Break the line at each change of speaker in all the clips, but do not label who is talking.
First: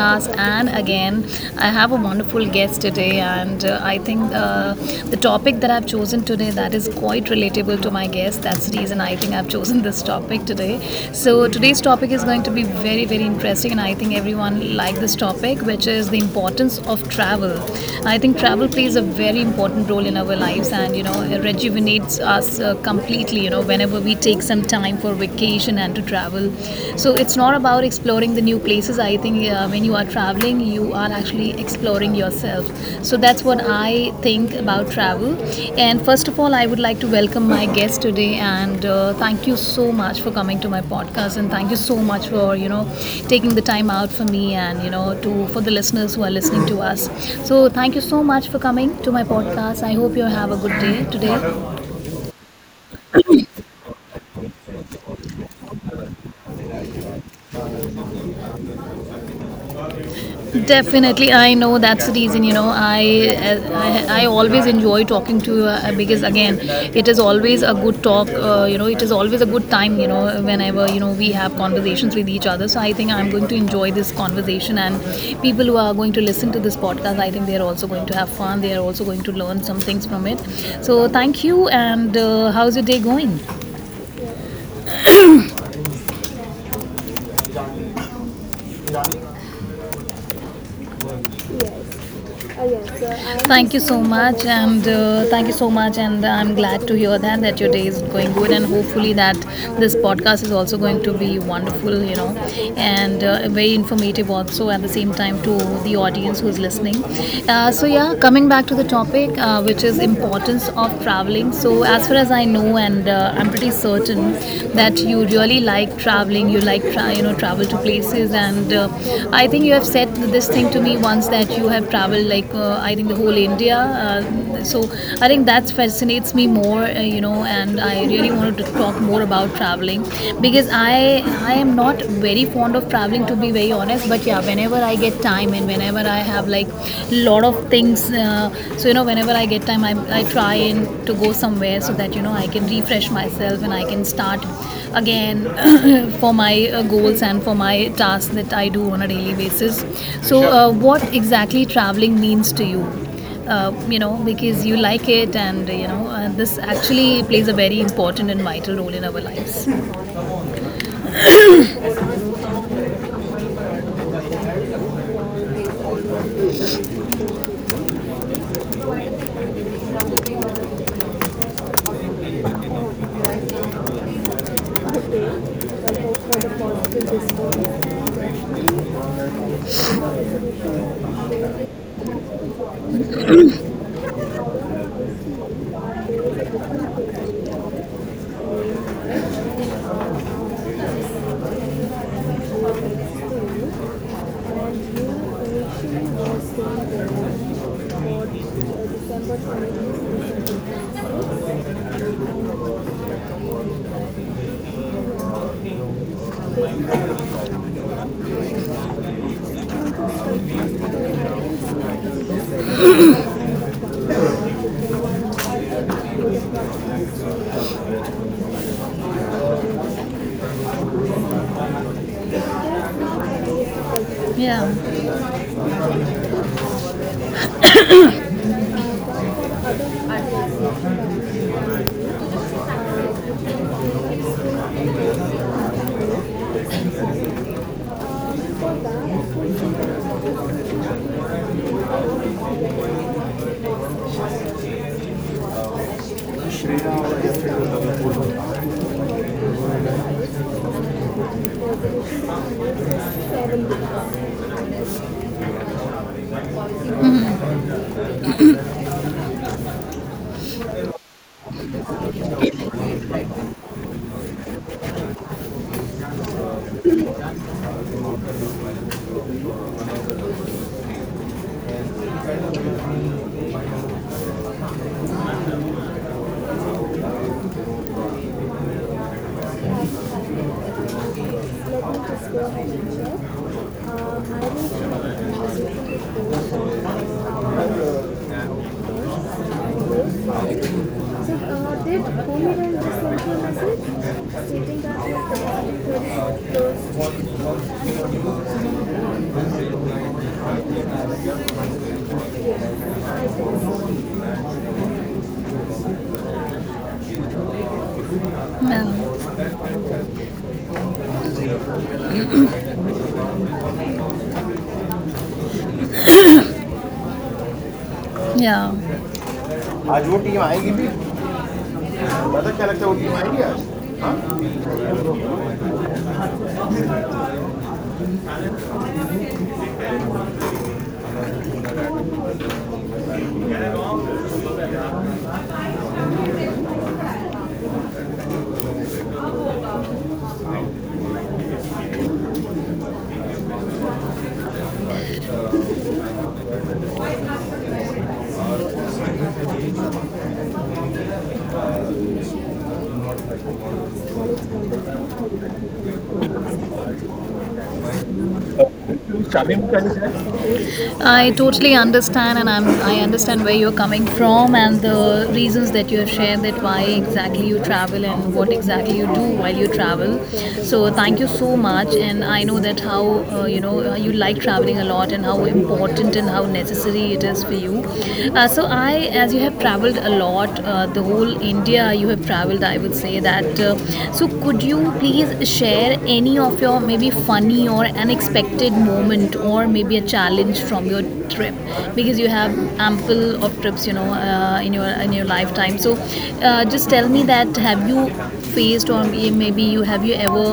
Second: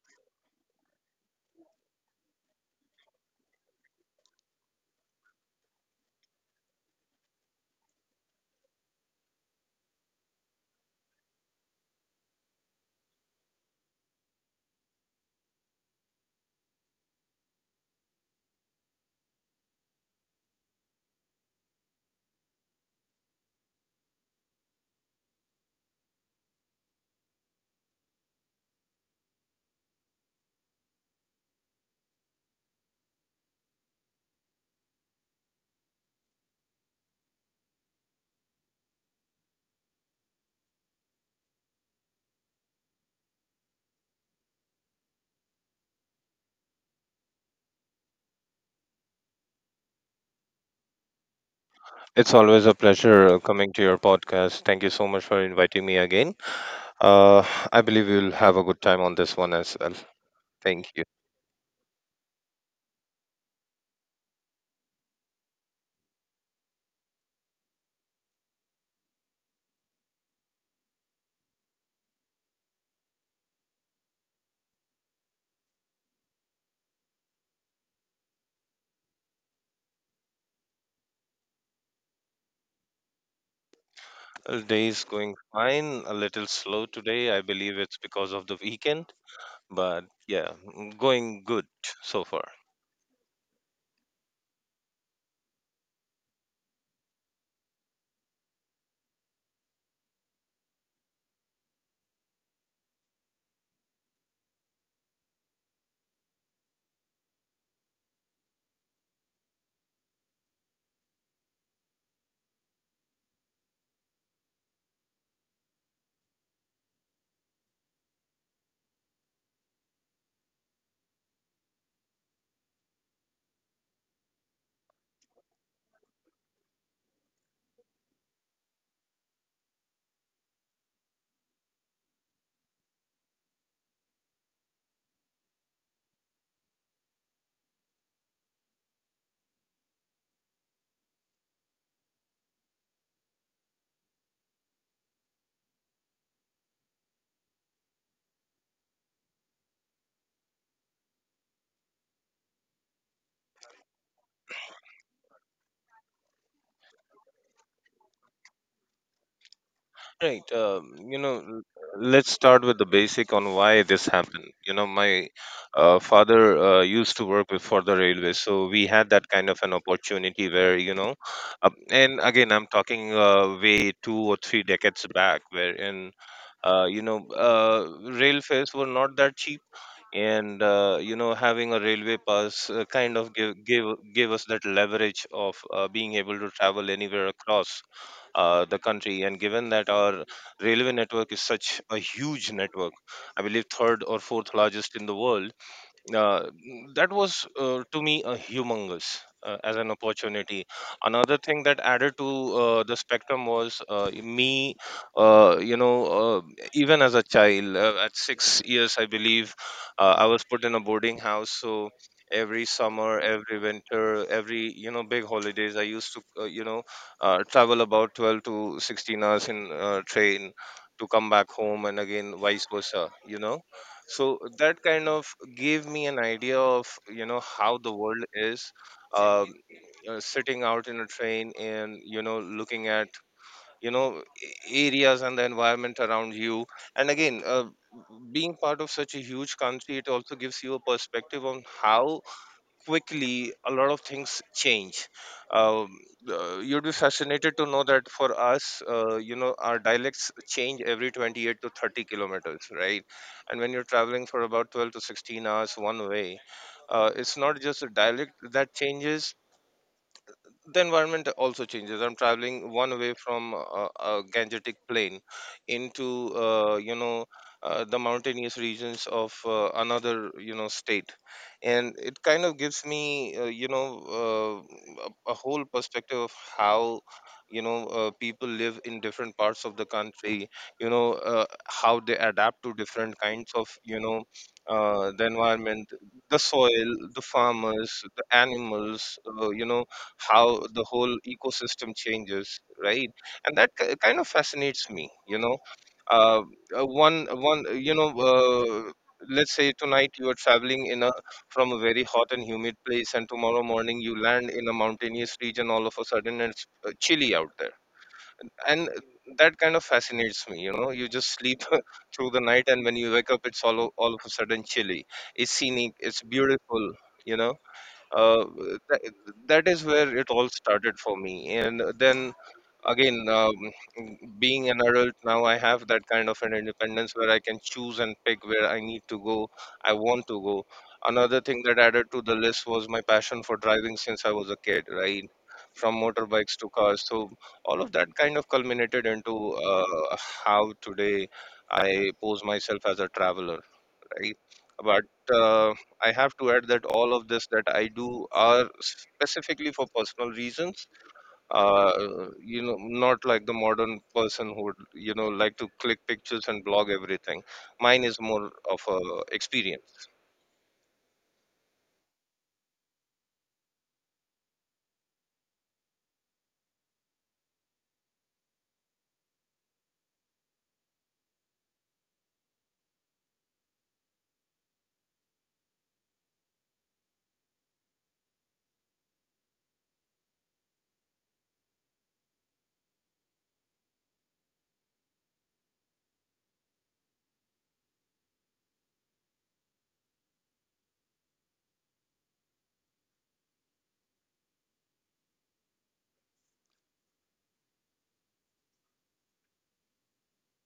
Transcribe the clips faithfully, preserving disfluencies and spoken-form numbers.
podcast, and again, I have a wonderful guest today. And uh, I think uh, the topic that I've chosen today that is quite relatable to my guest. That's the reason I think I've chosen this topic today. So today's topic is going to be very, very interesting, and I think everyone like this topic, which is the importance of travel. I think travel plays a very important role in our lives, and you know, it rejuvenates us uh, completely. You know, whenever we take some time for vacation and to travel. So it's not about exploring the new places. I think uh, when you are traveling, you are actually exploring yourself. So that's what I think about travel. And first of all, I would like to welcome my guest today and uh, thank you so much for coming to my podcast and thank you so much for you know taking the time out for me and you know to for the listeners who are listening to us. So thank you so much for coming to my podcast. I hope you have a good day today.
It's always a pleasure uh, coming to your podcast. Thank you so much for inviting me again. Uh, I believe we'll have a good time on this one as well. Thank you.
Definitely, I know that's the reason. You know, I I, I always enjoy talking to you uh, because again, it is always a good talk. Uh, you know, it is always a good time. You know, whenever you know we have conversations with each other. So I think I'm going to enjoy this conversation, and people who are going to listen to this podcast, I think they are also going to have fun. They are also going to learn some things from it. So thank you, and uh, how's your day going?
Well, day is going fine, a little slow today. I believe it's because of the weekend, but yeah, mm, going good so far.
Uh, yes, thank you so much, and uh, thank you so much, and I'm glad to hear that that your day is going good, and hopefully that this podcast is also going to be wonderful, you know, and uh, very informative also at the same time to the audience who's listening. Uh, so yeah, coming back to the topic, uh, which is importance of traveling. So as far as I know, and uh, I'm pretty certain that that you really like traveling. You like tra- you know travel to places, and uh, I think you have said this thing to me once that you have traveled like uh, I think the whole India. Uh, so I think that fascinates me more, uh, you know, and I really wanted to talk more about traveling because I I am not very fond of traveling to be very honest. But yeah, whenever I get time and whenever I have like lot of things uh, so you know whenever I get time I, I try and to go somewhere so that you know I can refresh myself and I can start again for my uh, goals and for my tasks that I do on a daily basis. So uh, what exactly traveling means to you, uh, you know, because you like it and you know uh, this actually plays a very important and vital role in our lives.
Right. Um, you know, l- let's start with the basic on why this happened. You know, my uh, father uh, used to work with, for the railway, so we had that kind of an opportunity where, you know, uh, and again, I'm talking uh, way two or three decades back, where in, uh, you know, uh, rail fares were not that cheap. And uh, you know, having a railway pass uh, kind of give, give gave us that leverage of uh, being able to travel anywhere across uh, the country. And given that our railway network is such a huge network, I believe third or fourth largest in the world, uh, that was uh, to me a humongous, uh, as an opportunity. Another thing that added to uh, the spectrum was uh, me, uh, you know uh, even as a child uh, at six years I believe, uh, I was put in a boarding house. So every summer, every winter, every you know big holidays I used to uh, you know uh, travel about twelve to sixteen hours in uh, train to come back home and again vice versa, you know. So that kind
Yeah.
of gave me an idea of you know how the world is.
A
um,
च्रीज दिपस खानने के
uh, Sitting
पाजू
out
हो
in a
इख
train
एड़
and you know looking at you know a- areas and the environment around you, and again, uh, being part of such a
नहीं है
huge country, it also gives you a perspective on how quickly a lot of things change. Um, uh, You'd be fascinated to know that for us, uh, you know, our dialects change every twenty-eight to thirty kilometers, right? And when you're traveling for about twelve to sixteen hours one way, uh, it's not just the dialect that changes, the environment also changes. I'm traveling one way from uh, a gangetic plain into uh, you know uh, the mountainous regions of uh, another you know state, and it kind of gives me uh, you know uh, a, a whole perspective of how you know uh, people live in different parts of
कि
the
वहांट है
country,
तोirm।
you know, uh, how
यहा
they
जोरे से
adapt to
वहांट
different
लेस
kinds
ख़ो
of you know
किसे
uh,
आफ
the
मेला
environment, the
नहीं हो,
soil, the farmers, the animals, uh, you know, how the whole
Mukul
ecosystem
करेंको
changes, right? And that ki- kind of fascinates me, you know. uh, uh, one one uh, you know uh, let's say tonight you are traveling in a, from a very hot and humid place, and tomorrow morning you land in a mountainous region, all of a sudden it's uh, chilly out there. And that kind of fascinates me, you know, you just sleep through the night, and when you wake up it's all o- all of a sudden chilly. It's scenic, it's beautiful, you know. uh, th- that is where it all started for me. And then
देपा
again,
कलीने
um,
क्या.
being an adult now, I have that kind of an independence where I can choose and pick where I need to go, I want to go. Another thing that added to the list was my passion for driving since I was a kid, right? From motorbikes to cars. So all of that kind of culminated into uh, how today I pose myself as a traveler, right? But uh, I have to add that all of this that I do are specifically for personal reasons. Uh, you know, not like the modern person who would, you know, like to click pictures and blog everything. Mine is more of a experience.
I totally understand, and I'm I understand where you're coming from and the reasons that you have shared that why exactly you travel and what exactly you do while you travel. So thank you so much, and I know that how uh, you know uh, you like traveling a lot and how important and how necessary it is for you. Uh, so I, as you have traveled a lot, uh, the whole India you have traveled, I would say that. Uh, so could you please share any of your maybe funny or unexpected moment or maybe a challenge from your trip? Because you have ample of trips, you know, uh, in your in your lifetime. So, uh, just tell me that have you faced or may- maybe you have you ever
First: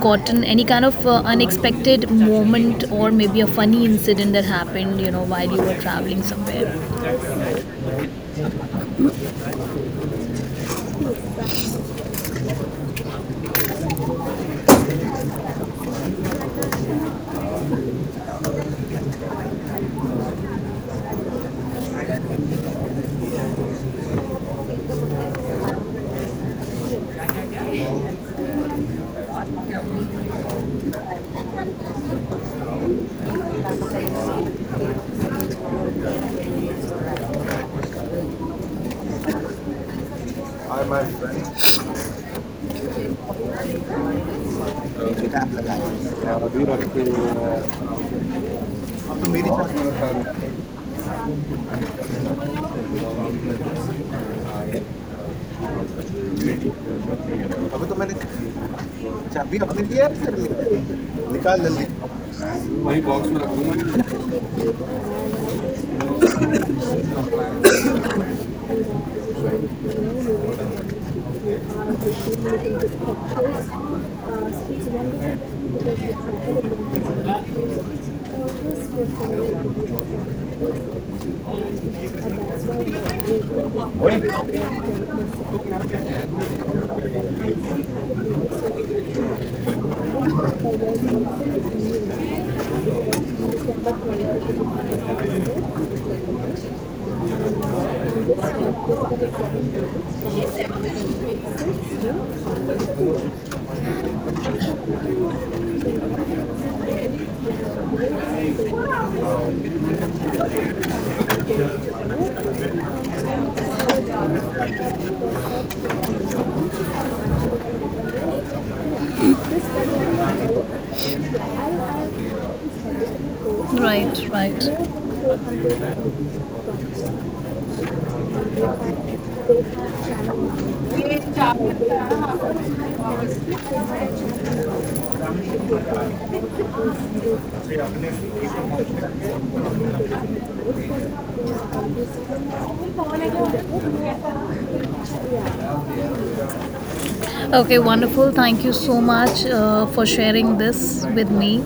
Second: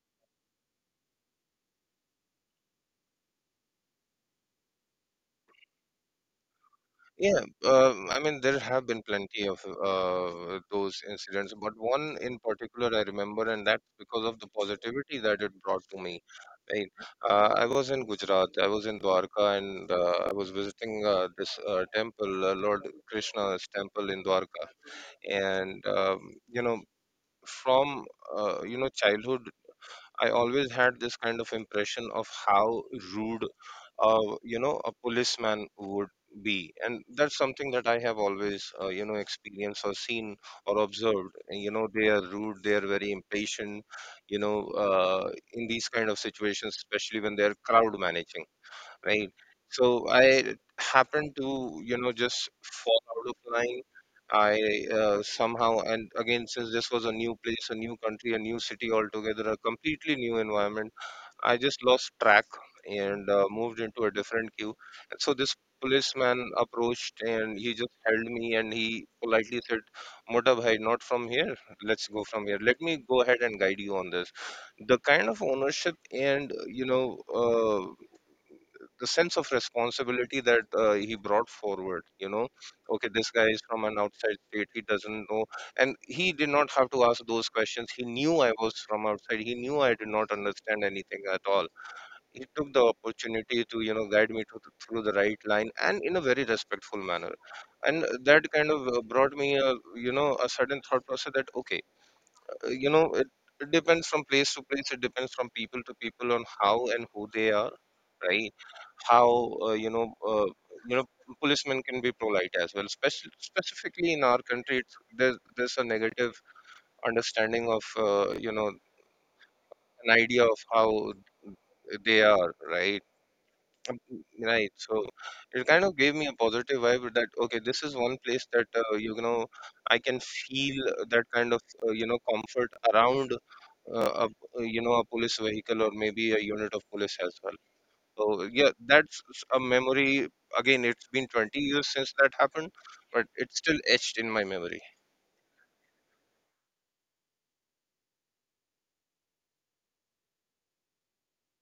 gotten any kind of uh, unexpected moment or maybe a funny incident that happened, you know, while you were traveling somewhere?
Yeah, uh, I mean, there have been plenty of uh, those incidents, but one in particular I remember, and that's because of the positivity that it brought to me. Right? Uh, I was in Gujarat, I was in Dwarka, and uh, I was visiting uh, this uh, temple, uh, Lord Krishna's temple in Dwarka. And, um, you know, from, uh, you know, childhood, I always had this kind of impression of how rude uh, you know a policeman would be. And that's something that I have always uh, you know experienced or seen or observed. And, you know, they are rude, they are very impatient, you know,
Uh,
uh, in these kind of situations, especially when they are crowd managing, right? So I
uh,
happened to you know just fall out of line. I uh, Somehow, and again, since this was a new place, a
अभी तो
new
मैंने
country, a new city altogether,
चाबी
a
अपने लिए है
completely new
फिर
environment,
निकाल
I
जल्दी.
just lost track and uh, moved into a different queue. And so this policeman approached, and he just held me and he politely said, "Mota bhai, not from here. Let's go from here. Let me go ahead and guide you on this." The kind of ownership and, uh, you know, uh, the sense of responsibility that uh, he brought forward, you know, okay, this guy is from an outside state, he doesn't know. And he did not have to ask those questions. He knew I was from outside, he knew I did not understand anything at all. He took the opportunity to you know guide me to, to- through the right line, and in a very respectful manner. And that kind of uh, brought me a you know a certain thought process that, okay, uh, you know it, it depends from place to place, it depends from people to people on how and who they are, right? How uh, you know uh, you know policemen can be polite as well. Speci- specifically in our country it's, there's, there's a negative understanding of, uh, you know, an idea of how they are, right? Um,
Right,
Right.
right.
So it kind of gave me a positive vibe that, okay, this is one place that, uh, you know, I can feel that kind of, uh, you know, comfort around, uh, a, you know, a police vehicle or maybe a unit of police as well. So yeah, that's a memory. Again, it's been twenty years since that happened, but it's still etched in my memory.
Okay, wonderful. Thank you so much uh, for sharing this with me.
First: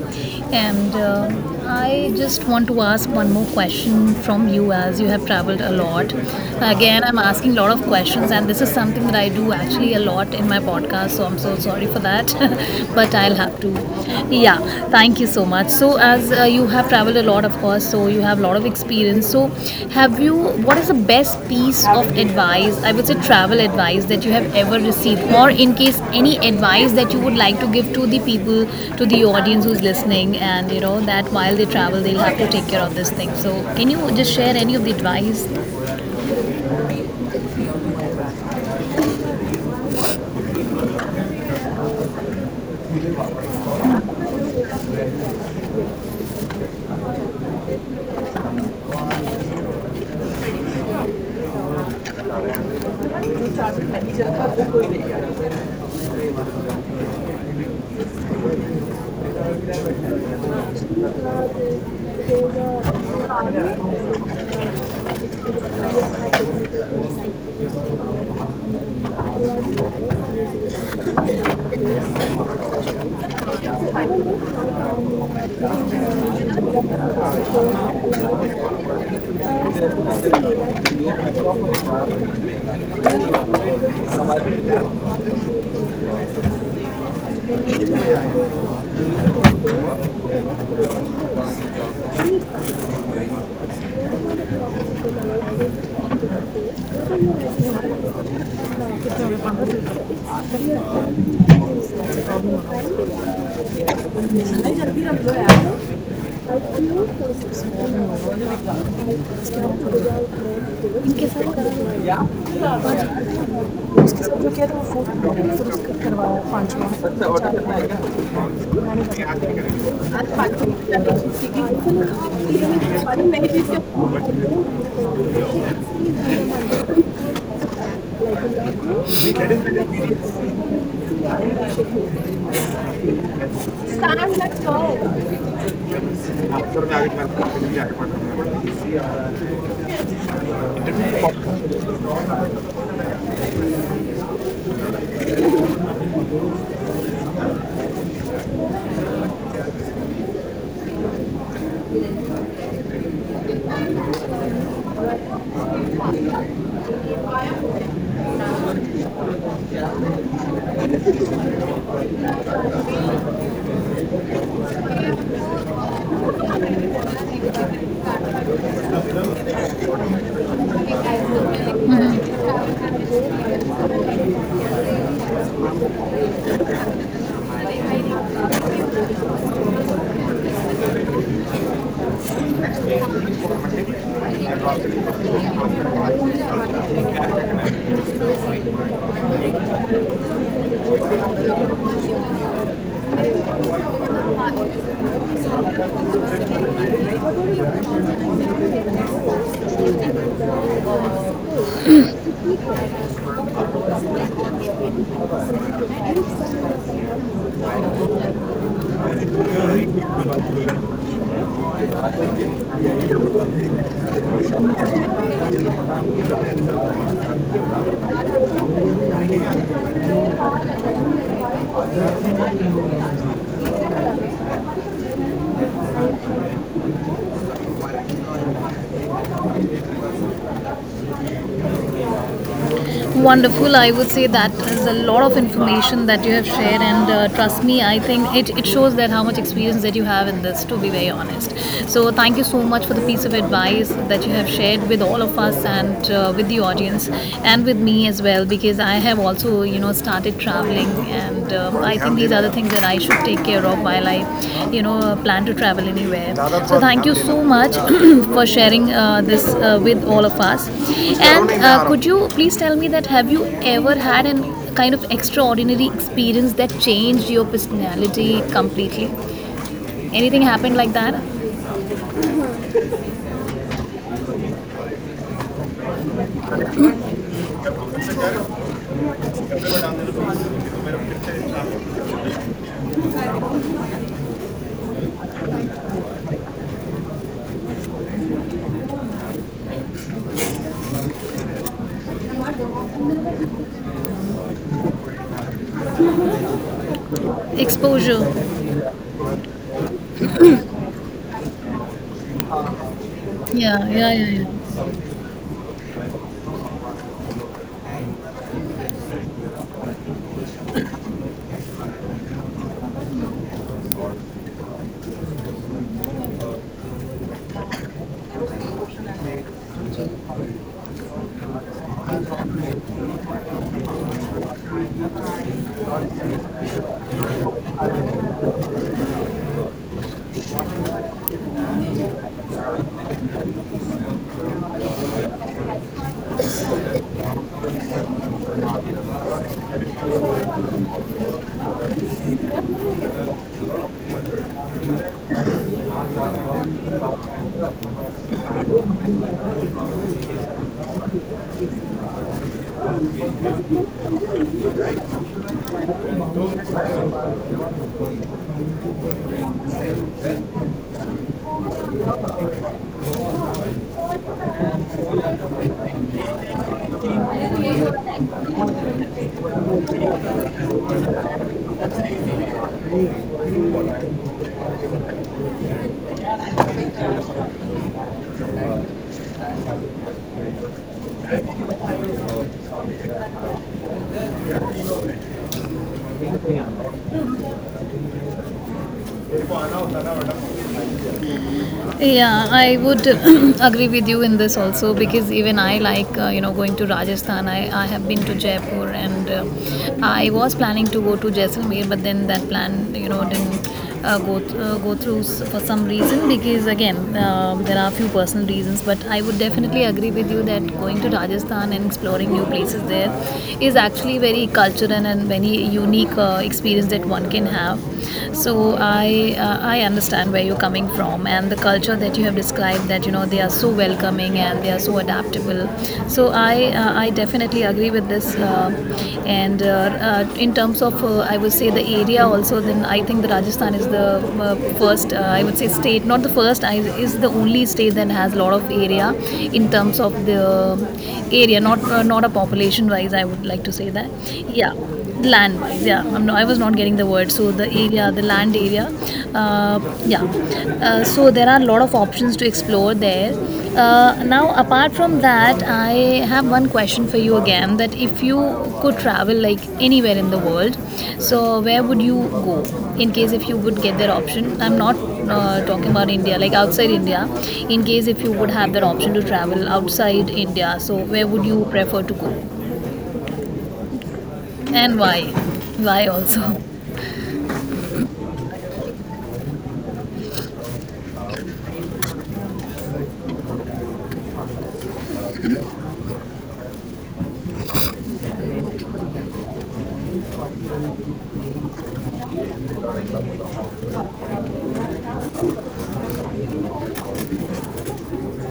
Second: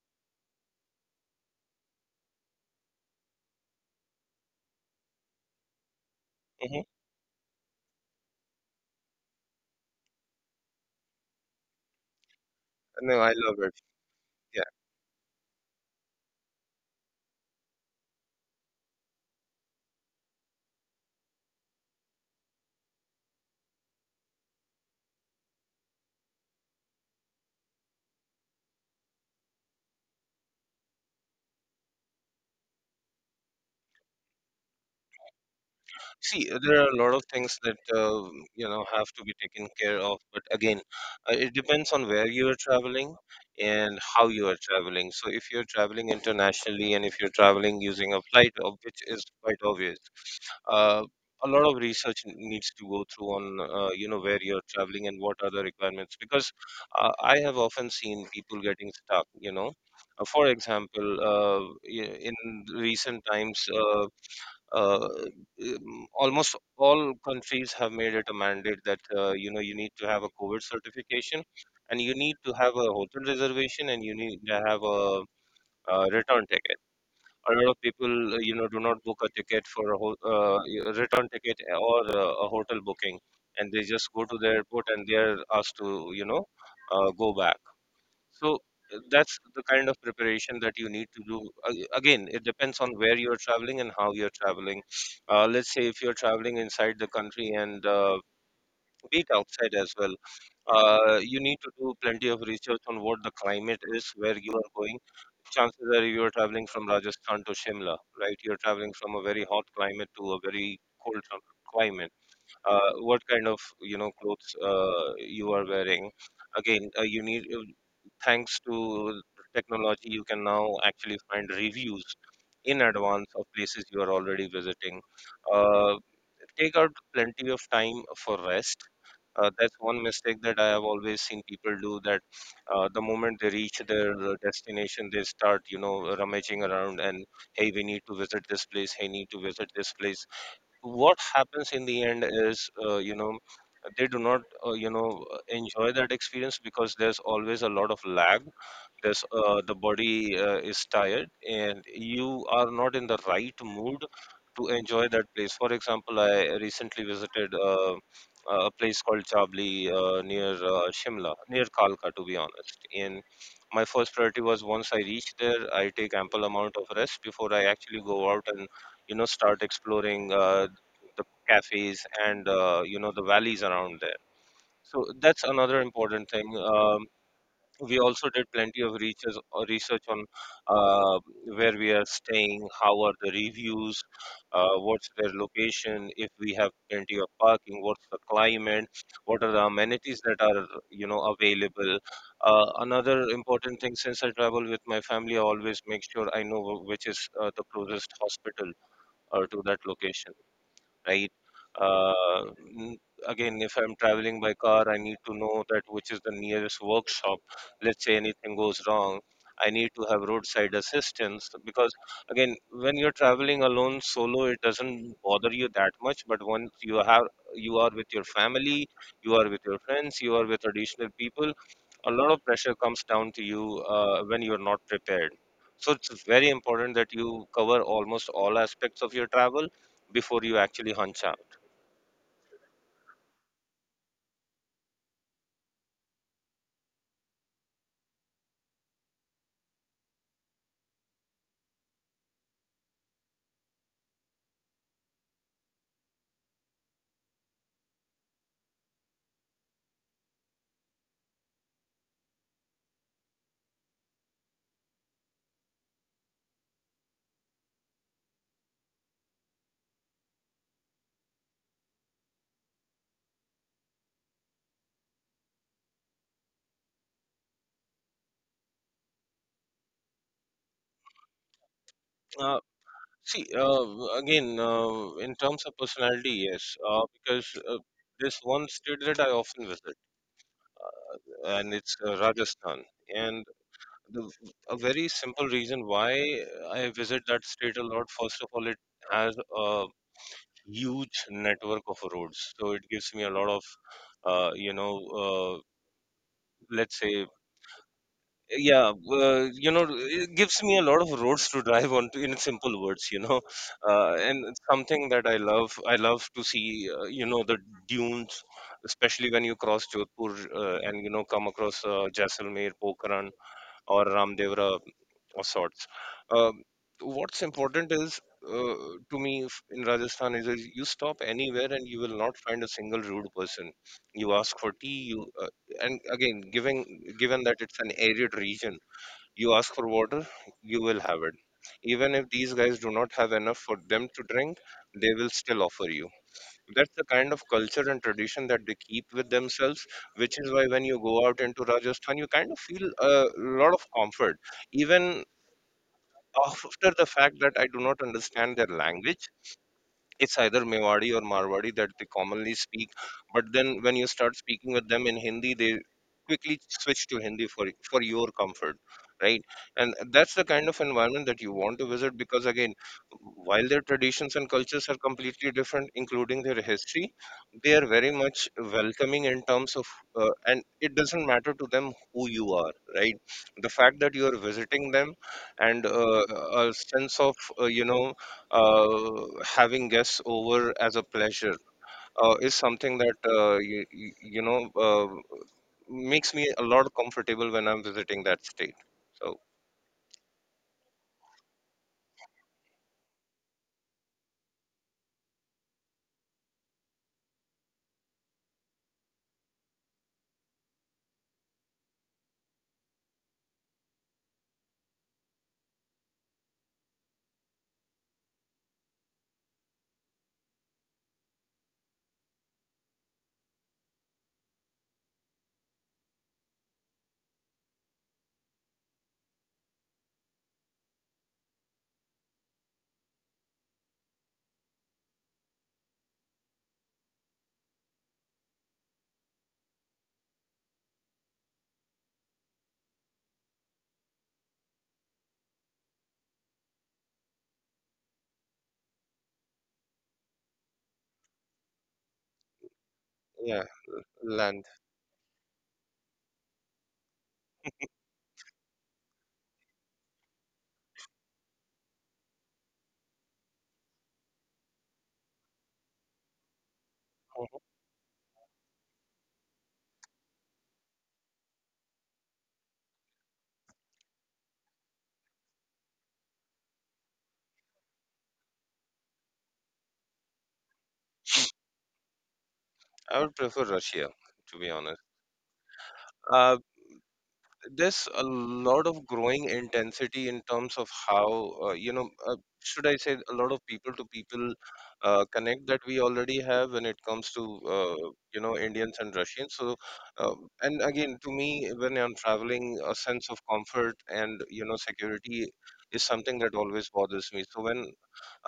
And uh, I just want to ask one more question from you as you have traveled a lot.
Hmm.
Again, I'm asking a lot of questions, and this is something that I do actually a lot in my podcast, so I'm so sorry for that. But
No, I
I'll
love
have to.
it.
Yeah, thank you so much. So, as uh, you have traveled a lot, of course, so you have a lot of experience. So, have you, what is the best piece of advice, I would say travel advice, that you have ever received? Or, in case any advice that you would like to give to the people, to the audience who's listening, and you know, that while they travel, they'll have to take care of this thing. So, can you just share any of the advice?
See, uh, there are a lot of things that uh, you know have to be taken care of, but again, uh, it depends on where you are traveling and how you are traveling. So, if you're traveling internationally and if you're traveling using a flight, uh, which is quite obvious, uh, a lot of research n- needs to go through on uh, you know where you're traveling and what are the requirements. Because uh, I have often seen people getting stuck. You know, uh, for example, uh, y- in recent times. Uh, uh, um, almost all countries have made it a mandate that uh, you know you need to have a COVID certification, and you need to have a hotel reservation, and you need to have a, uh return ticket. A lot of people, uh, you know, do not book a ticket for a ho- uh, a return ticket or uh, a hotel booking, and they just go to the airport and they are asked to, you know, uh, go back. So uh, that's the kind of preparation that you need to do. A- Again, it depends on where you're traveling and how you're traveling. Uh, let's say if you're traveling inside the country, and uh, be it outside as well, uh, you need to do plenty of research on what the climate is where you are going. Chances are you are traveling from Rajasthan to Shimla, right? You're traveling from a very hot climate to a very cold climate. Uh, what kind of you know clothes uh, you are wearing. Again, uh, you need uh, thanks to technology, you can now actually find reviews in advance of places you are already visiting. Uh, Take out plenty of time for rest. Uh, that's one mistake that I have always seen people do. That uh, the moment they reach their uh, destination, they start, you know, rummaging around and, hey, we need to visit this place, hey, need to visit this place. What happens in the end is uh, you know they do not uh, you know enjoy that experience, because there's always a lot of lag, because uh, the body uh, is tired and you are not in the right mood to enjoy that place. For example, I recently visited uh, a place called Chabli uh, near uh, Shimla, near Kalka, to be honest. And my first priority was once I reach there, I take ample amount of rest before I actually go out and you know start exploring uh, the cafes and uh, you know the valleys around there. So that's another important thing. Um, we also did plenty of research or research on uh, where we are staying, how are the reviews, uh, what's their location, if we have plenty of parking, what's the climate, what are the amenities that are you know available. Uh, another important thing, since I travel with my family, I always make sure I know wh- which is uh, the closest hospital uh, to that location, right? Uh, n- Again, if I'm traveling by car, I need to know that which is the nearest workshop. Let's say anything goes wrong, I need to have roadside assistance because, again, when you're traveling alone solo, it doesn't bother you that much. But once you have you are with your family, you are with your friends, you are with additional people, a lot of pressure comes down to you uh, when you're not prepared. So it's very important that you cover almost all aspects of your travel before you actually hunch out.
Wonderful. I would say that is a lot of information that you have shared, and uh, trust me, I think it, it shows that how much experience that you have in this, to be very honest. So, thank you so much for the piece of advice that you have shared with all of us and uh, with the audience and with me as well, because I have also, you know, started traveling and um, I think these are the things that I should take care of while I, you know, uh, plan to travel anywhere. So thank you so much for sharing uh, this uh, with all of us. And uh, could you please tell me that have you ever had an kind of extraordinary experience that changed your personality completely? Anything happened like that?
Uh, See, uh, again, uh, in terms of personality, yes, uh, because uh, there's one state that I often visit, and it's uh, Rajasthan. And the, a very simple reason why I visit that state a lot, first of all, it has a huge network of roads, so it gives me a lot of uh, you know uh, let's say,
Exposure.
yeah, uh, you know, it gives me a lot of roads to drive on to, in simple words, you know.
Yeah, yeah, yeah,
Uh, and it's
yeah.
something that i love I love to see, uh, you know, the dunes, especially when you cross Jodhpur, uh, and you know come across uh, Jaisalmer, Pokhran or Ramdevra of sorts. Um, what's important is, uh, to me, f- in Rajasthan, is, is you stop anywhere and you will not find a single rude person. You ask for tea, you uh, and again, given given that it's an arid region, you ask for water, you will have it. Even if these guys do not have enough for them to drink, they will still offer you. That's the kind of culture and tradition that they keep with themselves, which is why when you go out into Rajasthan, you kind of feel a lot of comfort even after the fact that I do not understand their language. It's either Mewadi or Marwadi that they commonly speak. But then when you start speaking with them in Hindi, they quickly switch to Hindi for for your comfort, right? And that's the kind of environment that you want to visit because, again, while their traditions and cultures are completely different, including their history, they are very much welcoming in terms of, uh, and it doesn't matter to them who you are, right? The fact that you are visiting them, and uh, a sense of, uh, you know, uh, having guests over as a pleasure uh, is something that, uh, you, you know uh, makes me a lot comfortable when I'm visiting that state. So
Yeah, I would agree with you in this also because even I like uh, you know going to Rajasthan. I, I have been to Jaipur and uh, I was planning to go to Jaisalmer, but then that plan you know didn't uh, go th- uh, go through s- for some reason because again uh, there are a few personal reasons. But I would definitely agree with you that going to Rajasthan and exploring new places there is actually very cultural and very unique uh, experience that one can have. So so I uh, I understand where you're coming from and the culture that you have described that you know they are so welcoming and they are so adaptable. So I uh, I definitely agree with this. Uh, and uh, uh, In terms of uh, I would say the area also, then I think the Rajasthan is the uh, first uh, I would say state, not the first, I, is the only state that has a lot of area in terms of the area, not uh, not a population wise. I would like
yeah,
to say that.
land.
Yeah, land wise, yeah. I'm no, I was not getting the word, so the area, the land area, uh, yeah. Uh, so there are a lot of options to explore there. Uh, now apart from that, I have one question for you
Mhm.
again, that if you could travel like anywhere in the world, so where would you go, in case if you would get that option. I'm not uh, talking about india, like outside india, in case if you would have that option to travel outside india, so where would you prefer to go?
I would prefer Russia, to be
And
honest.
why? Why also?
Uh, there's a lot of growing intensity in terms of how, uh, you know uh, should I say, a lot of people to people uh, connect that we already have when it comes to, uh, you know, Indians and Russians. So uh, and again, to me, when I'm traveling, a sense of comfort and you know security is something that always bothers me. So when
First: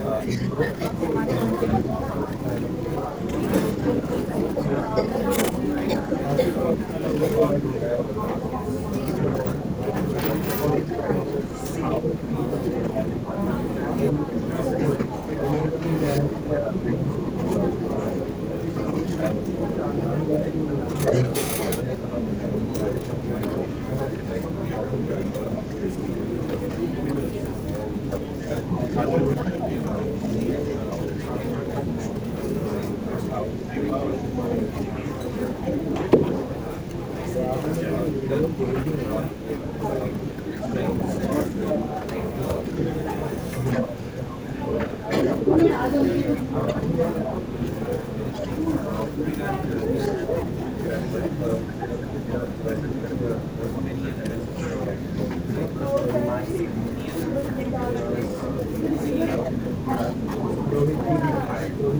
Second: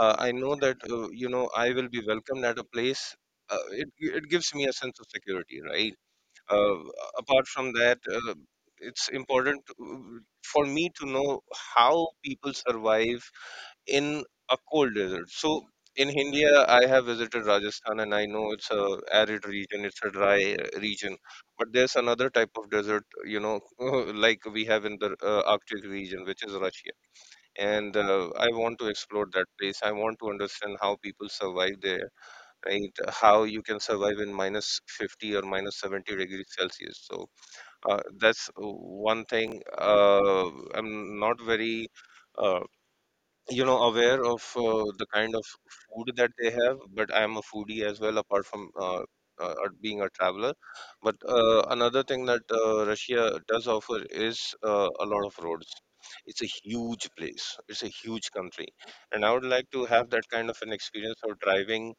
uh, I know that uh, you know I will be welcomed at a place, uh, it, it gives me a sense of security, right? uh, Apart from that, uh, it's important to- for me to know how people survive in a cold desert. So in India, I have visited Rajasthan, and I know it's a arid region, it's a dry uh, region. But there's another type of desert, you know, like we have in the uh, Arctic region, which is Russia. And uh, I want to explore that place. I want to understand how people survive there, right? How you can survive in minus fifty or minus seventy degrees Celsius. So uh, that's one thing uh, I'm not very, uh, you know aware of uh, the kind of food that they have, but I am a foodie as well, apart from, uh, uh, uh, being a traveler. But uh, another thing that uh, Russia does offer is uh, a lot of roads. It's a huge place, it's a huge country, and I would like to have that kind of an experience of driving,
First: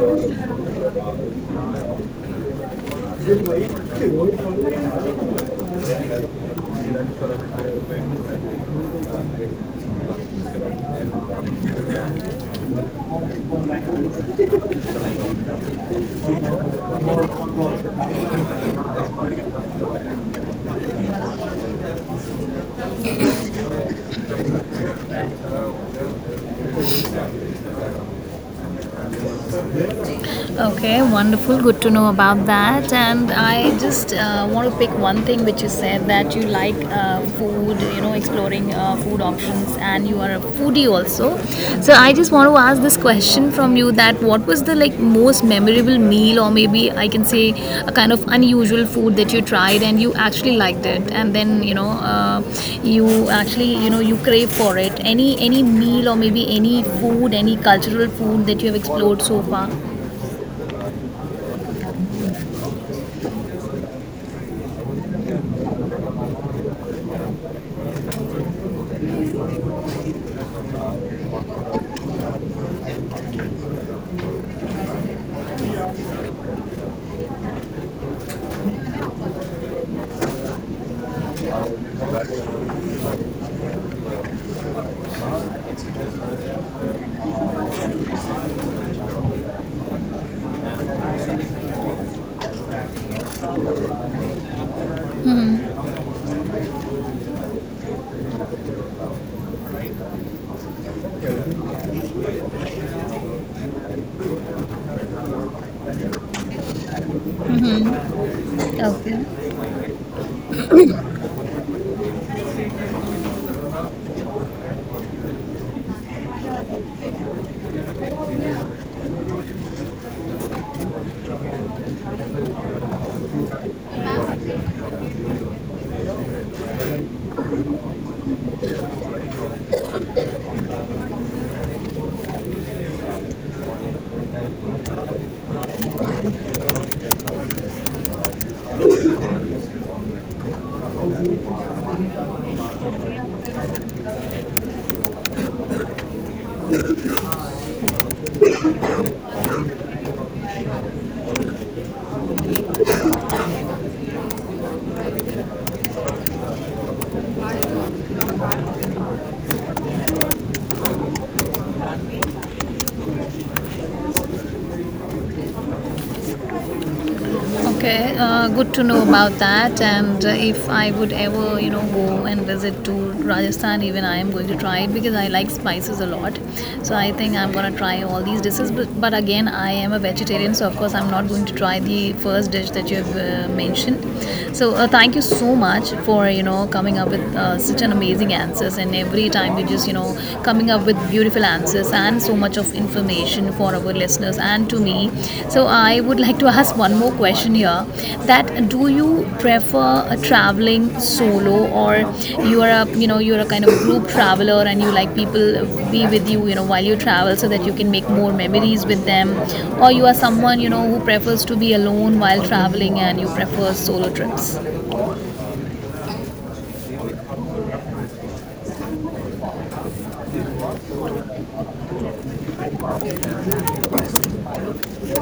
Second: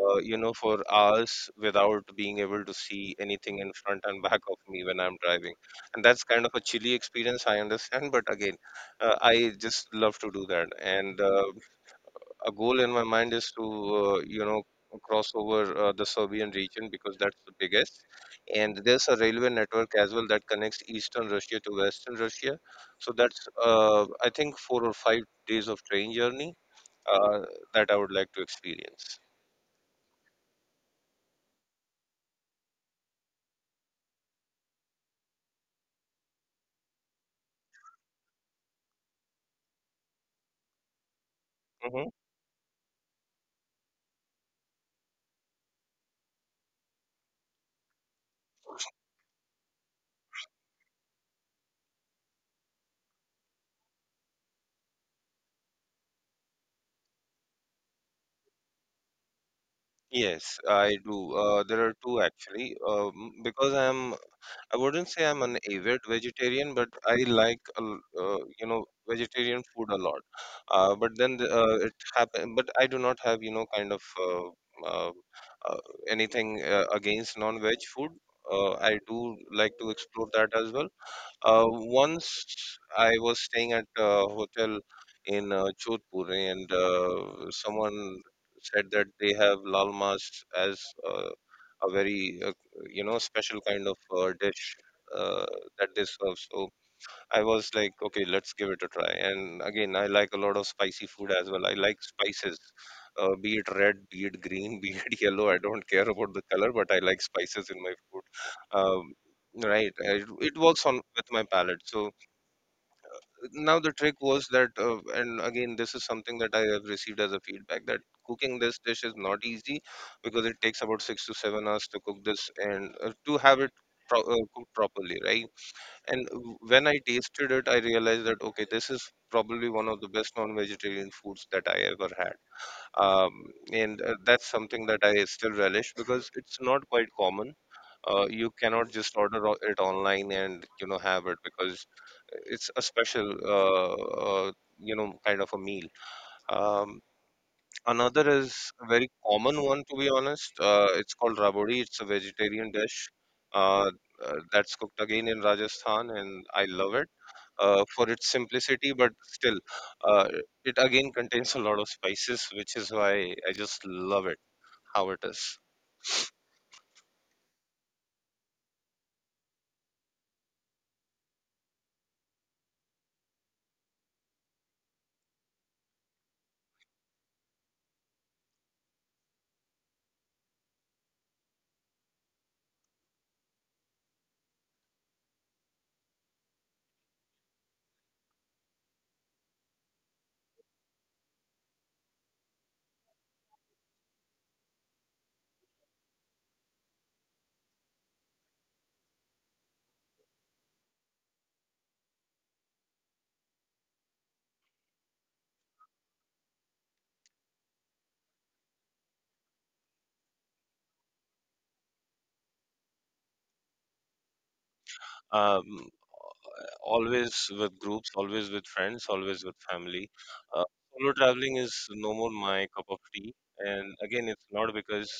uh, you know, for hours without being able to see anything in front and back of me when I'm driving. And that's kind of a chilly experience, I understand, but again, uh, I just love to do that. And uh, a goal in my mind is to uh, you know cross over uh, the Serbian region, because that's the biggest, and there's a railway network as well that connects Eastern Russia to Western Russia. So that's uh, I think four or five days of train journey uh, that I would like to experience.
Okay, wonderful. Good to know about that. And I just uh, want to pick one thing which you said that you like uh, food, you know, exploring uh, food options, and you are a foodie also. So
Hmm.
I just want to ask this question from you: that what was the like most memorable meal, or maybe I can say a kind of unusual food that you tried and you actually liked it, and then you know uh, you actually you know you crave for it. Any any meal or maybe any food, any cultural food that you have explored so far.
Yes, I do. Uh, there are two actually, um, because I'm, I wouldn't say I'm an avid vegetarian, but I like a l- uh, you know vegetarian food a lot. Uh, but then the, uh, it happen, but I do not have you know kind of, uh, uh, uh, anything uh, against non-veg food. Uh, I do like to explore that as well. Uh, once I was staying at a hotel in uh, Jodhpur, and uh, someone said that they have lal mas as, uh, a very, uh, you know, special kind of uh, dish uh, that
Mm-hmm.
they serve. So I was like, okay, let's give it a try. And again, I like a lot of spicy food as well. I like spices, uh, be it red, be it green, be it yellow. I don't care about the color, but I like spices in my
Mm-hmm.
food. Um,
Okay.
right, it, it works on with my palate. So now the trick was that, uh, and again, this is something that I have received as a feedback that cooking this dish is not easy because it takes about six to seven hours to cook this and uh, to have it pro- uh, cooked properly, right? And w- when I tasted it, I realized that okay, this is probably one of the best non-vegetarian foods that I ever had. Um, and uh, That's something that I still relish because it's not quite common. Uh, you cannot just order o- it online and you know have it because it's a special, uh, uh, you know, kind of a meal. Um, Another is a very common one, to be honest. Uh, it's called rabodi. It's a vegetarian dish. Uh, uh, that's cooked again in Rajasthan, and I love it uh, for its simplicity, but still, uh, it again contains a lot of spices, which is why I just love it how it is.
Okay. Uh, good to know about that. And uh, if I would ever, you know, go and visit to Rajasthan, even I am going to try it because I like spices a lot. So I think I'm gonna try all these dishes. But, but again, I am a vegetarian, so of course I'm not going to try the first dish that you have uh, mentioned. So uh, thank you so much for you know coming up with uh, such an amazing answers, and every time you just you know coming up with beautiful answers and so much of information for our listeners and to me. So I would like to ask one more question here, that do you prefer uh, traveling solo, or you are a you know you're a kind of group traveler and you like people be with you, you know while you travel so that you can make more memories with them, or you are someone, you know who prefers to be alone while traveling and you prefer solo trips.
Um, Always with groups, always with friends, always with family. Uh, Solo traveling is no more my cup of tea, and again, it's not because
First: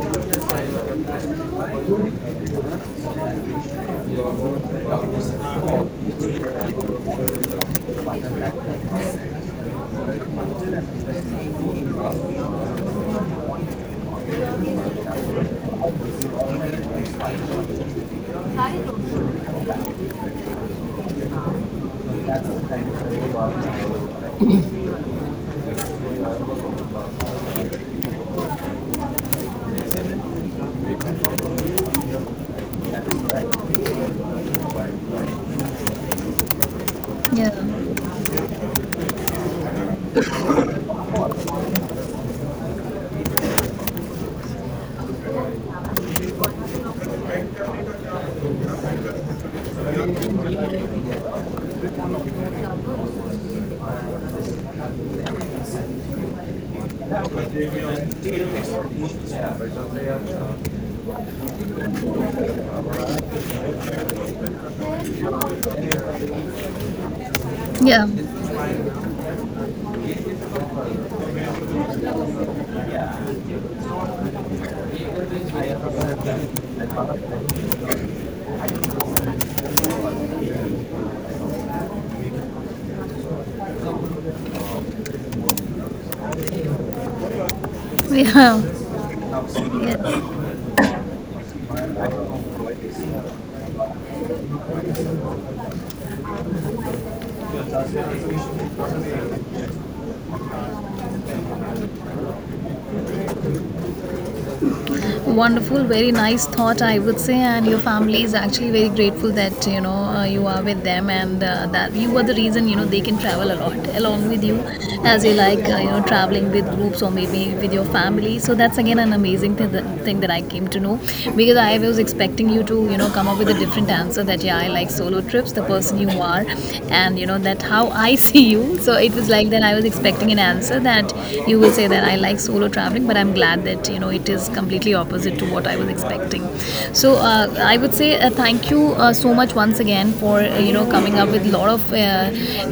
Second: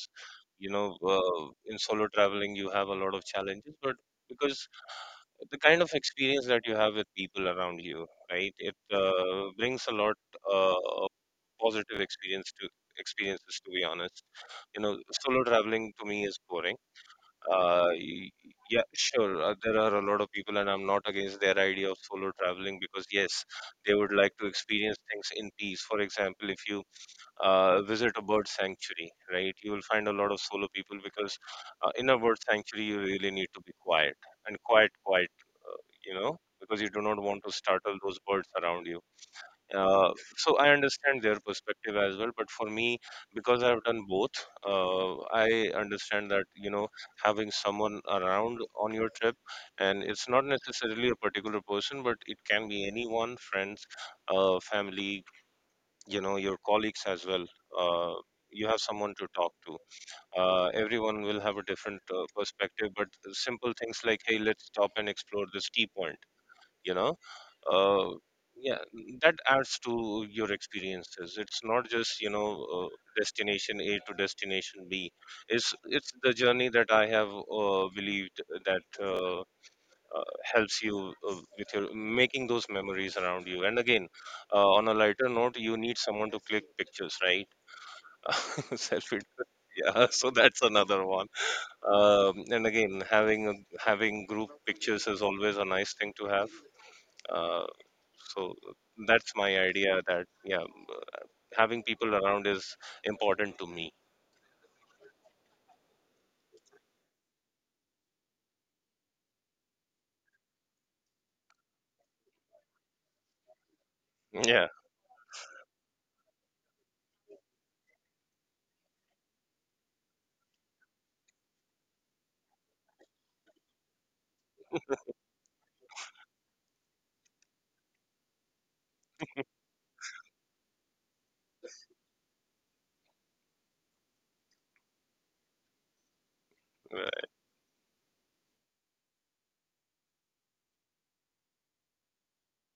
you know uh, in solo traveling you have a lot of challenges, but because the kind of experience that you have with people around you, right? It uh, brings a lot uh, of positive experience to experiences. To be honest, you know, solo traveling to me is boring. Uh, y- yeah, sure, uh, there are a lot of people, and I'm not against their idea of solo traveling because yes, they would like to experience things in peace. For example, if you uh, visit a bird sanctuary, right? You will find a lot of solo people because uh, in a bird sanctuary, you really need to be quiet and quiet, quiet, uh, you know, because you do not want to startle
Yeah.
those birds around you. Uh, so I understand their perspective as well, but for me, because I've done both, uh, I understand that you know having someone around on your trip, and it's not necessarily a particular person, but it can be anyone, friends, uh, family, you know your colleagues as well. uh, you have someone to talk to. Uh, everyone will have a different uh, perspective, but simple things like, hey, let's stop and explore this tea point, you know
Yeah.
uh, yeah, that adds to your experiences. It's not just, you know uh, destination A to destination B, it's it's the journey that I have uh, believed that uh, uh, helps you uh, with your making those memories around you. And again, uh, on a lighter note, you need someone to click pictures, right? Selfie, yeah,
Yeah.
so
Yes.
that's another one. Um, and again, having a, having group pictures is always a nice thing to have. Uh, so that's my idea, that, yeah, having people around is important to me.
Wonderful, very nice thought, I would say. And your family is actually very grateful that you know uh, you are with them, and uh, that you are the reason, you know they can travel a lot along with you,
Yeah.
as you like uh, you know traveling with groups or maybe with your family. So that's again an amazing thing that, thing that I came to know, because I was expecting you to you know come up with a different answer, that yeah, I like solo trips, the person you are, and you know that how I see you. So it was like that I was expecting an answer that you will say that I like solo travel traveling, but I'm glad that you know it is completely opposite to what I was expecting. So uh, I would say uh, thank you uh, so much once again for uh, you know coming up with a lot of uh,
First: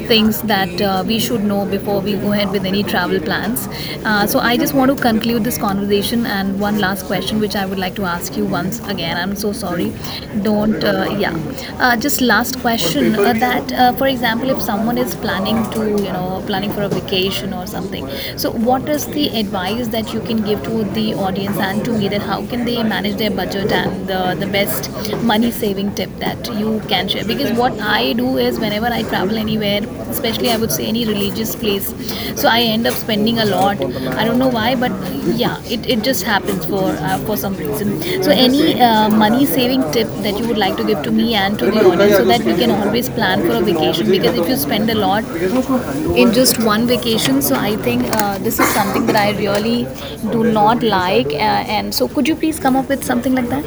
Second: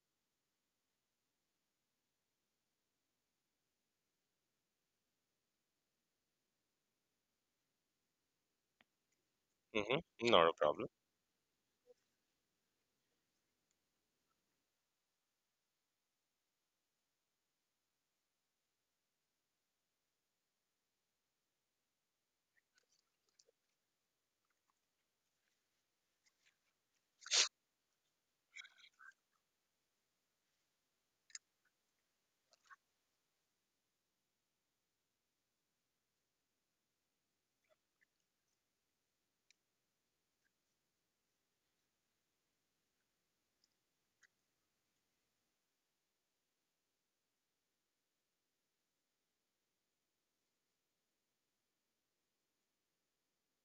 things that uh, we should know before we go ahead with any travel plans. Uh, so I just want to conclude this conversation and one last question which I would like to ask you once again. I'm so sorry.
Hmm. Not a problem.
Don't uh, yeah. Uh, just last question, uh, that uh, for example, if someone is planning to you know planning for a vacation or something, or something so what is the advice that you can give to the audience and to me, that how can they manage their budget and the, the best money saving tip that you can share? Because what I do is, whenever I travel anywhere, especially I would say any religious place, so I end up spending a lot. I don't know why, but yeah, it, it just happens for uh, for some reason. So any uh, money saving tip that you would like to give to me and to the audience, so that we can always plan for a vacation, because if you spend a lot in just one vacation. So I think uh, this is something that I really do not like. Uh, and so, could you please come up with something like that?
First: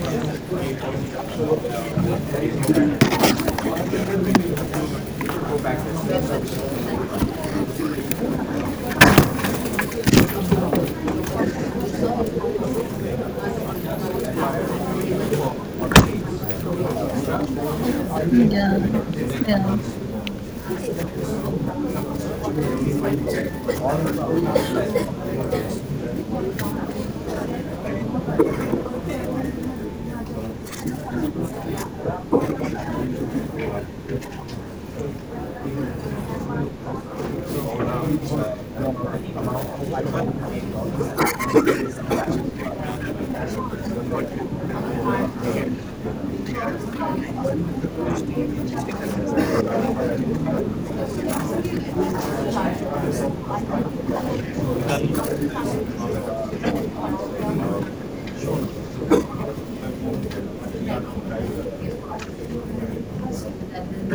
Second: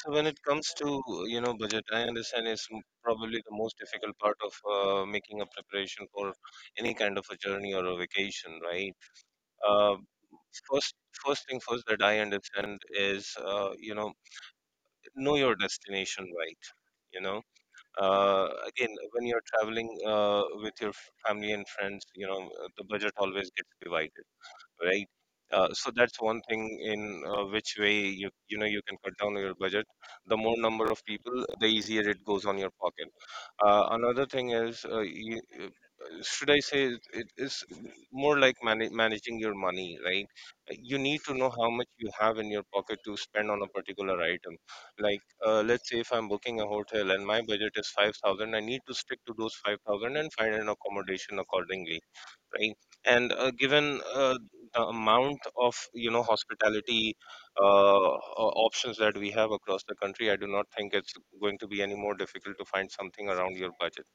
So when it comes to, you know budget, I understand it's m- probably the most difficult part of uh, making a preparation for any kind of a journey or a vacation, right? Uh, first, first thing first that I understand is, uh, you know know your destination, right? You know, uh,
Yeah,
again, when you're
yeah,
traveling uh, with your family and friends, you know, uh, the budget always gets divided, right? Uh, so that's one thing, in uh, which way you you know you can cut down your budget. The more number of people, the easier it goes on your pocket. Uh, another thing is, uh, you, uh, should I say, it it is more like mana managing your money, right? You need to know how much you have in your pocket to spend on a particular item. Like, uh, let's say if I'm booking a hotel and my budget is five thousand, I need to stick to those five thousand and find an accommodation accordingly, right? And uh, given uh, the amount of, you know, hospitality uh, o- options that we have across the country, I do not think it's going to be any more difficult to find something around your budget.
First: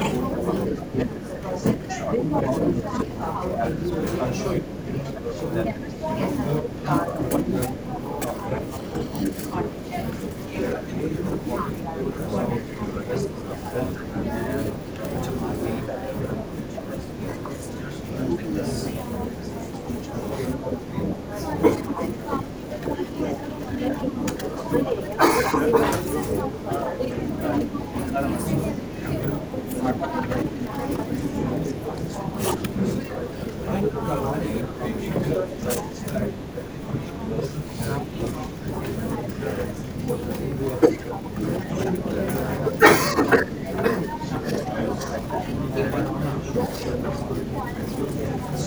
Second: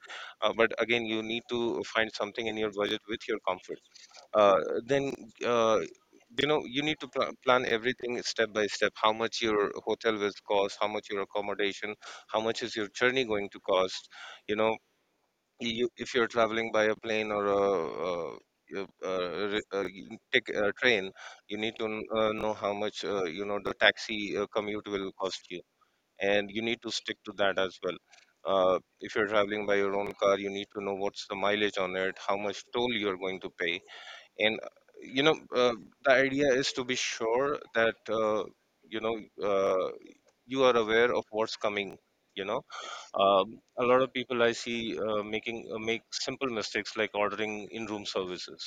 uh, But again, you need to find something in your budget with your comfort. Uh, then uh, you know, you need to pl- plan everything step by step. How much your hotel will cost, how much your accommodation, how much is your journey going to cost. You know, you, if you're traveling by a plane or a, uh uh uh re- uh, y- take a train, you need to kn- uh, know how much, uh, you know, the taxi uh, commute will cost you, and you need to stick to that as well. Uh, if you're traveling by your own car, you need to know what's the mileage on it, how much toll you're going to pay, and uh, you know uh, the idea is to be sure that, uh, you know uh, you are aware of what's coming. You know, um, a lot of people I see uh, making uh, make simple mistakes like ordering in-room services.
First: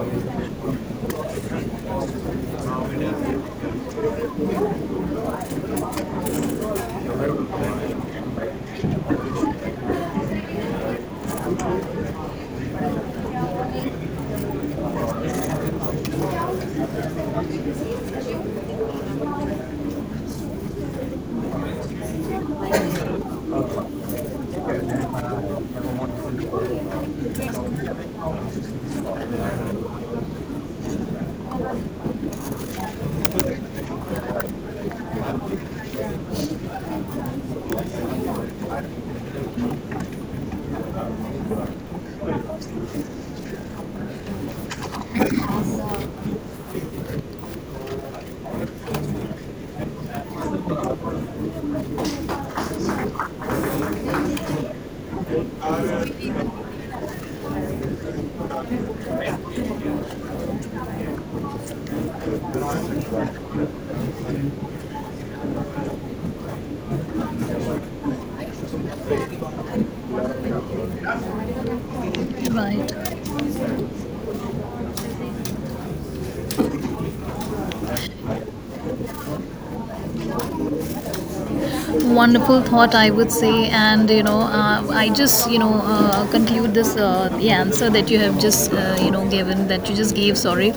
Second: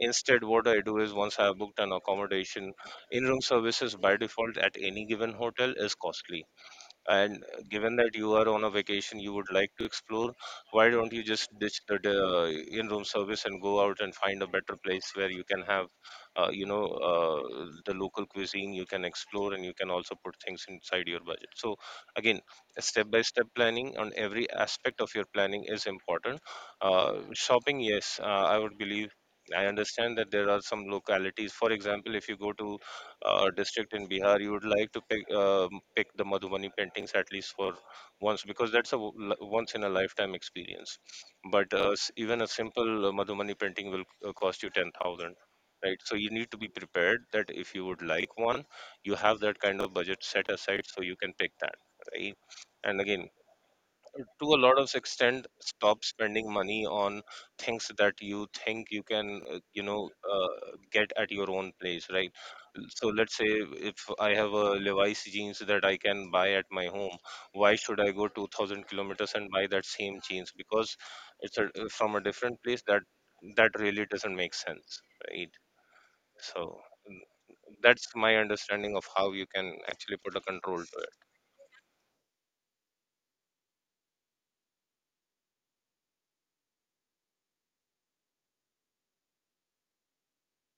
Instead, what I do is, once I have booked an accommodation, in-room services by default at any given hotel is costly, and given that you are on a vacation, you would like to explore. Why don't you just ditch the uh, in-room service and go out and find a better place where you can have, uh, you know uh, the local cuisine. You can explore, and you can also put things inside your budget. So, again, step by step planning on every aspect of your planning is important. Uh, shopping, yes, uh, I would believe. I understand that there are some localities. For example, if you go to uh, district in Bihar, you would like to pick um pick the Madhubani paintings at least for once, because that's a w- li- once in a lifetime experience. But uh, s- even a simple uh, Madhubani painting will uh, cost you ten thousand. Right, so you need to be prepared that if you would like one, you have that kind of budget set aside so you can pick that. Right, and again, to a lot of extent, stop spending money on things that you think you can, uh, you know uh, get at your own place, right? So let's say if I have a Levi's jeans that I can buy at my home, why should I go two thousand kilometers and buy that same jeans, because it's a, uh, from a different place. That
right.
that really doesn't make sense, right? So mm, that's my understanding of how you can actually put a control to it.
Wonderful thought, I would say. And you know uh, I just you know uh, conclude this uh, the answer that you have just uh, you know given, that you just gave, sorry,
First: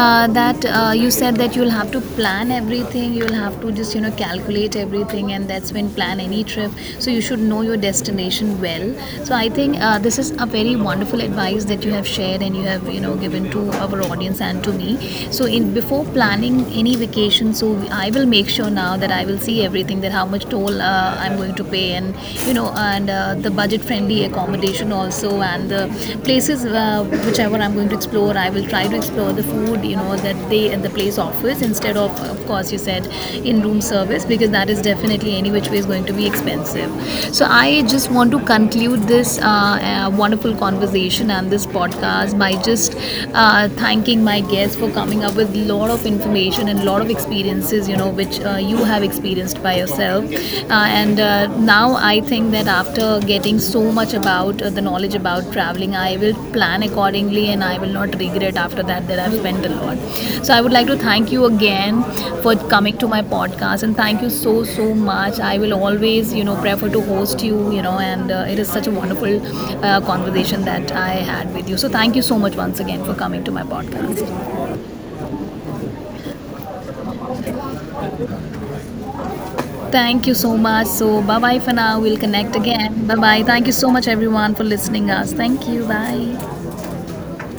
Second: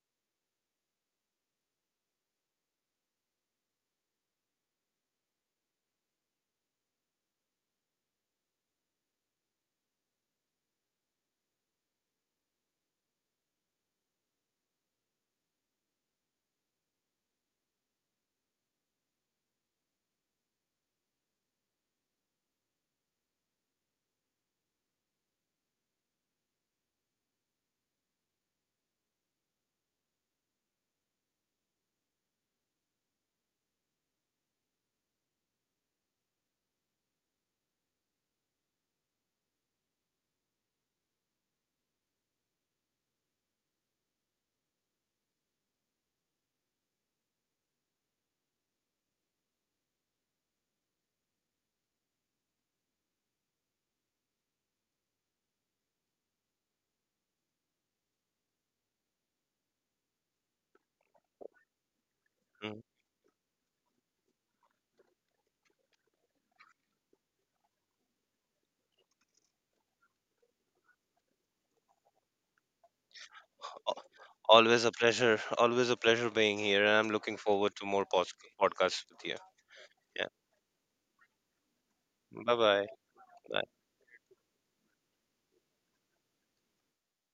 uh, that uh, you said that you'll have to plan everything, you'll have to just you know calculate everything and that's when plan any trip, so you should know your destination well. So I think uh, this is a very wonderful advice that you have shared and you have you know given to our audience and to me. So in before planning any vacation, so I will make sure sure now that I will see everything, that how much toll uh, I'm going to pay, and you know, and uh, the budget-friendly accommodation also, and the places uh, whichever I'm going to explore, I will try to explore the food, you know, that they and the place offers, instead of, of course, you said in-room service, because that is definitely any which way is going to be expensive. So I just want to conclude this uh, uh, wonderful conversation and this podcast by just uh, thanking my guests for coming up with a lot of information situation and a lot of experiences, you know, which uh, you have experienced by yourself. Uh, and uh, now I think that after getting so much about uh, the knowledge about traveling, I will plan accordingly and I will not regret after that, that I've spent a lot. So I would like to thank you again for
Mm-hmm.
coming to my podcast, and thank you so, so much. I will always, you know, prefer to host you, you know, and uh, it is such a wonderful uh, conversation that I had with you. So thank you so much once again for coming to my
Al-
podcast.
Always a pleasure. Always a pleasure being here, and I'm looking forward to more pod- podcasts with you.
Thank
Yeah.
you so much. So bye bye for now. We'll connect
Bye-bye.
again. Bye bye. Thank
Bye.
you so much everyone for listening us. Thank you. Bye.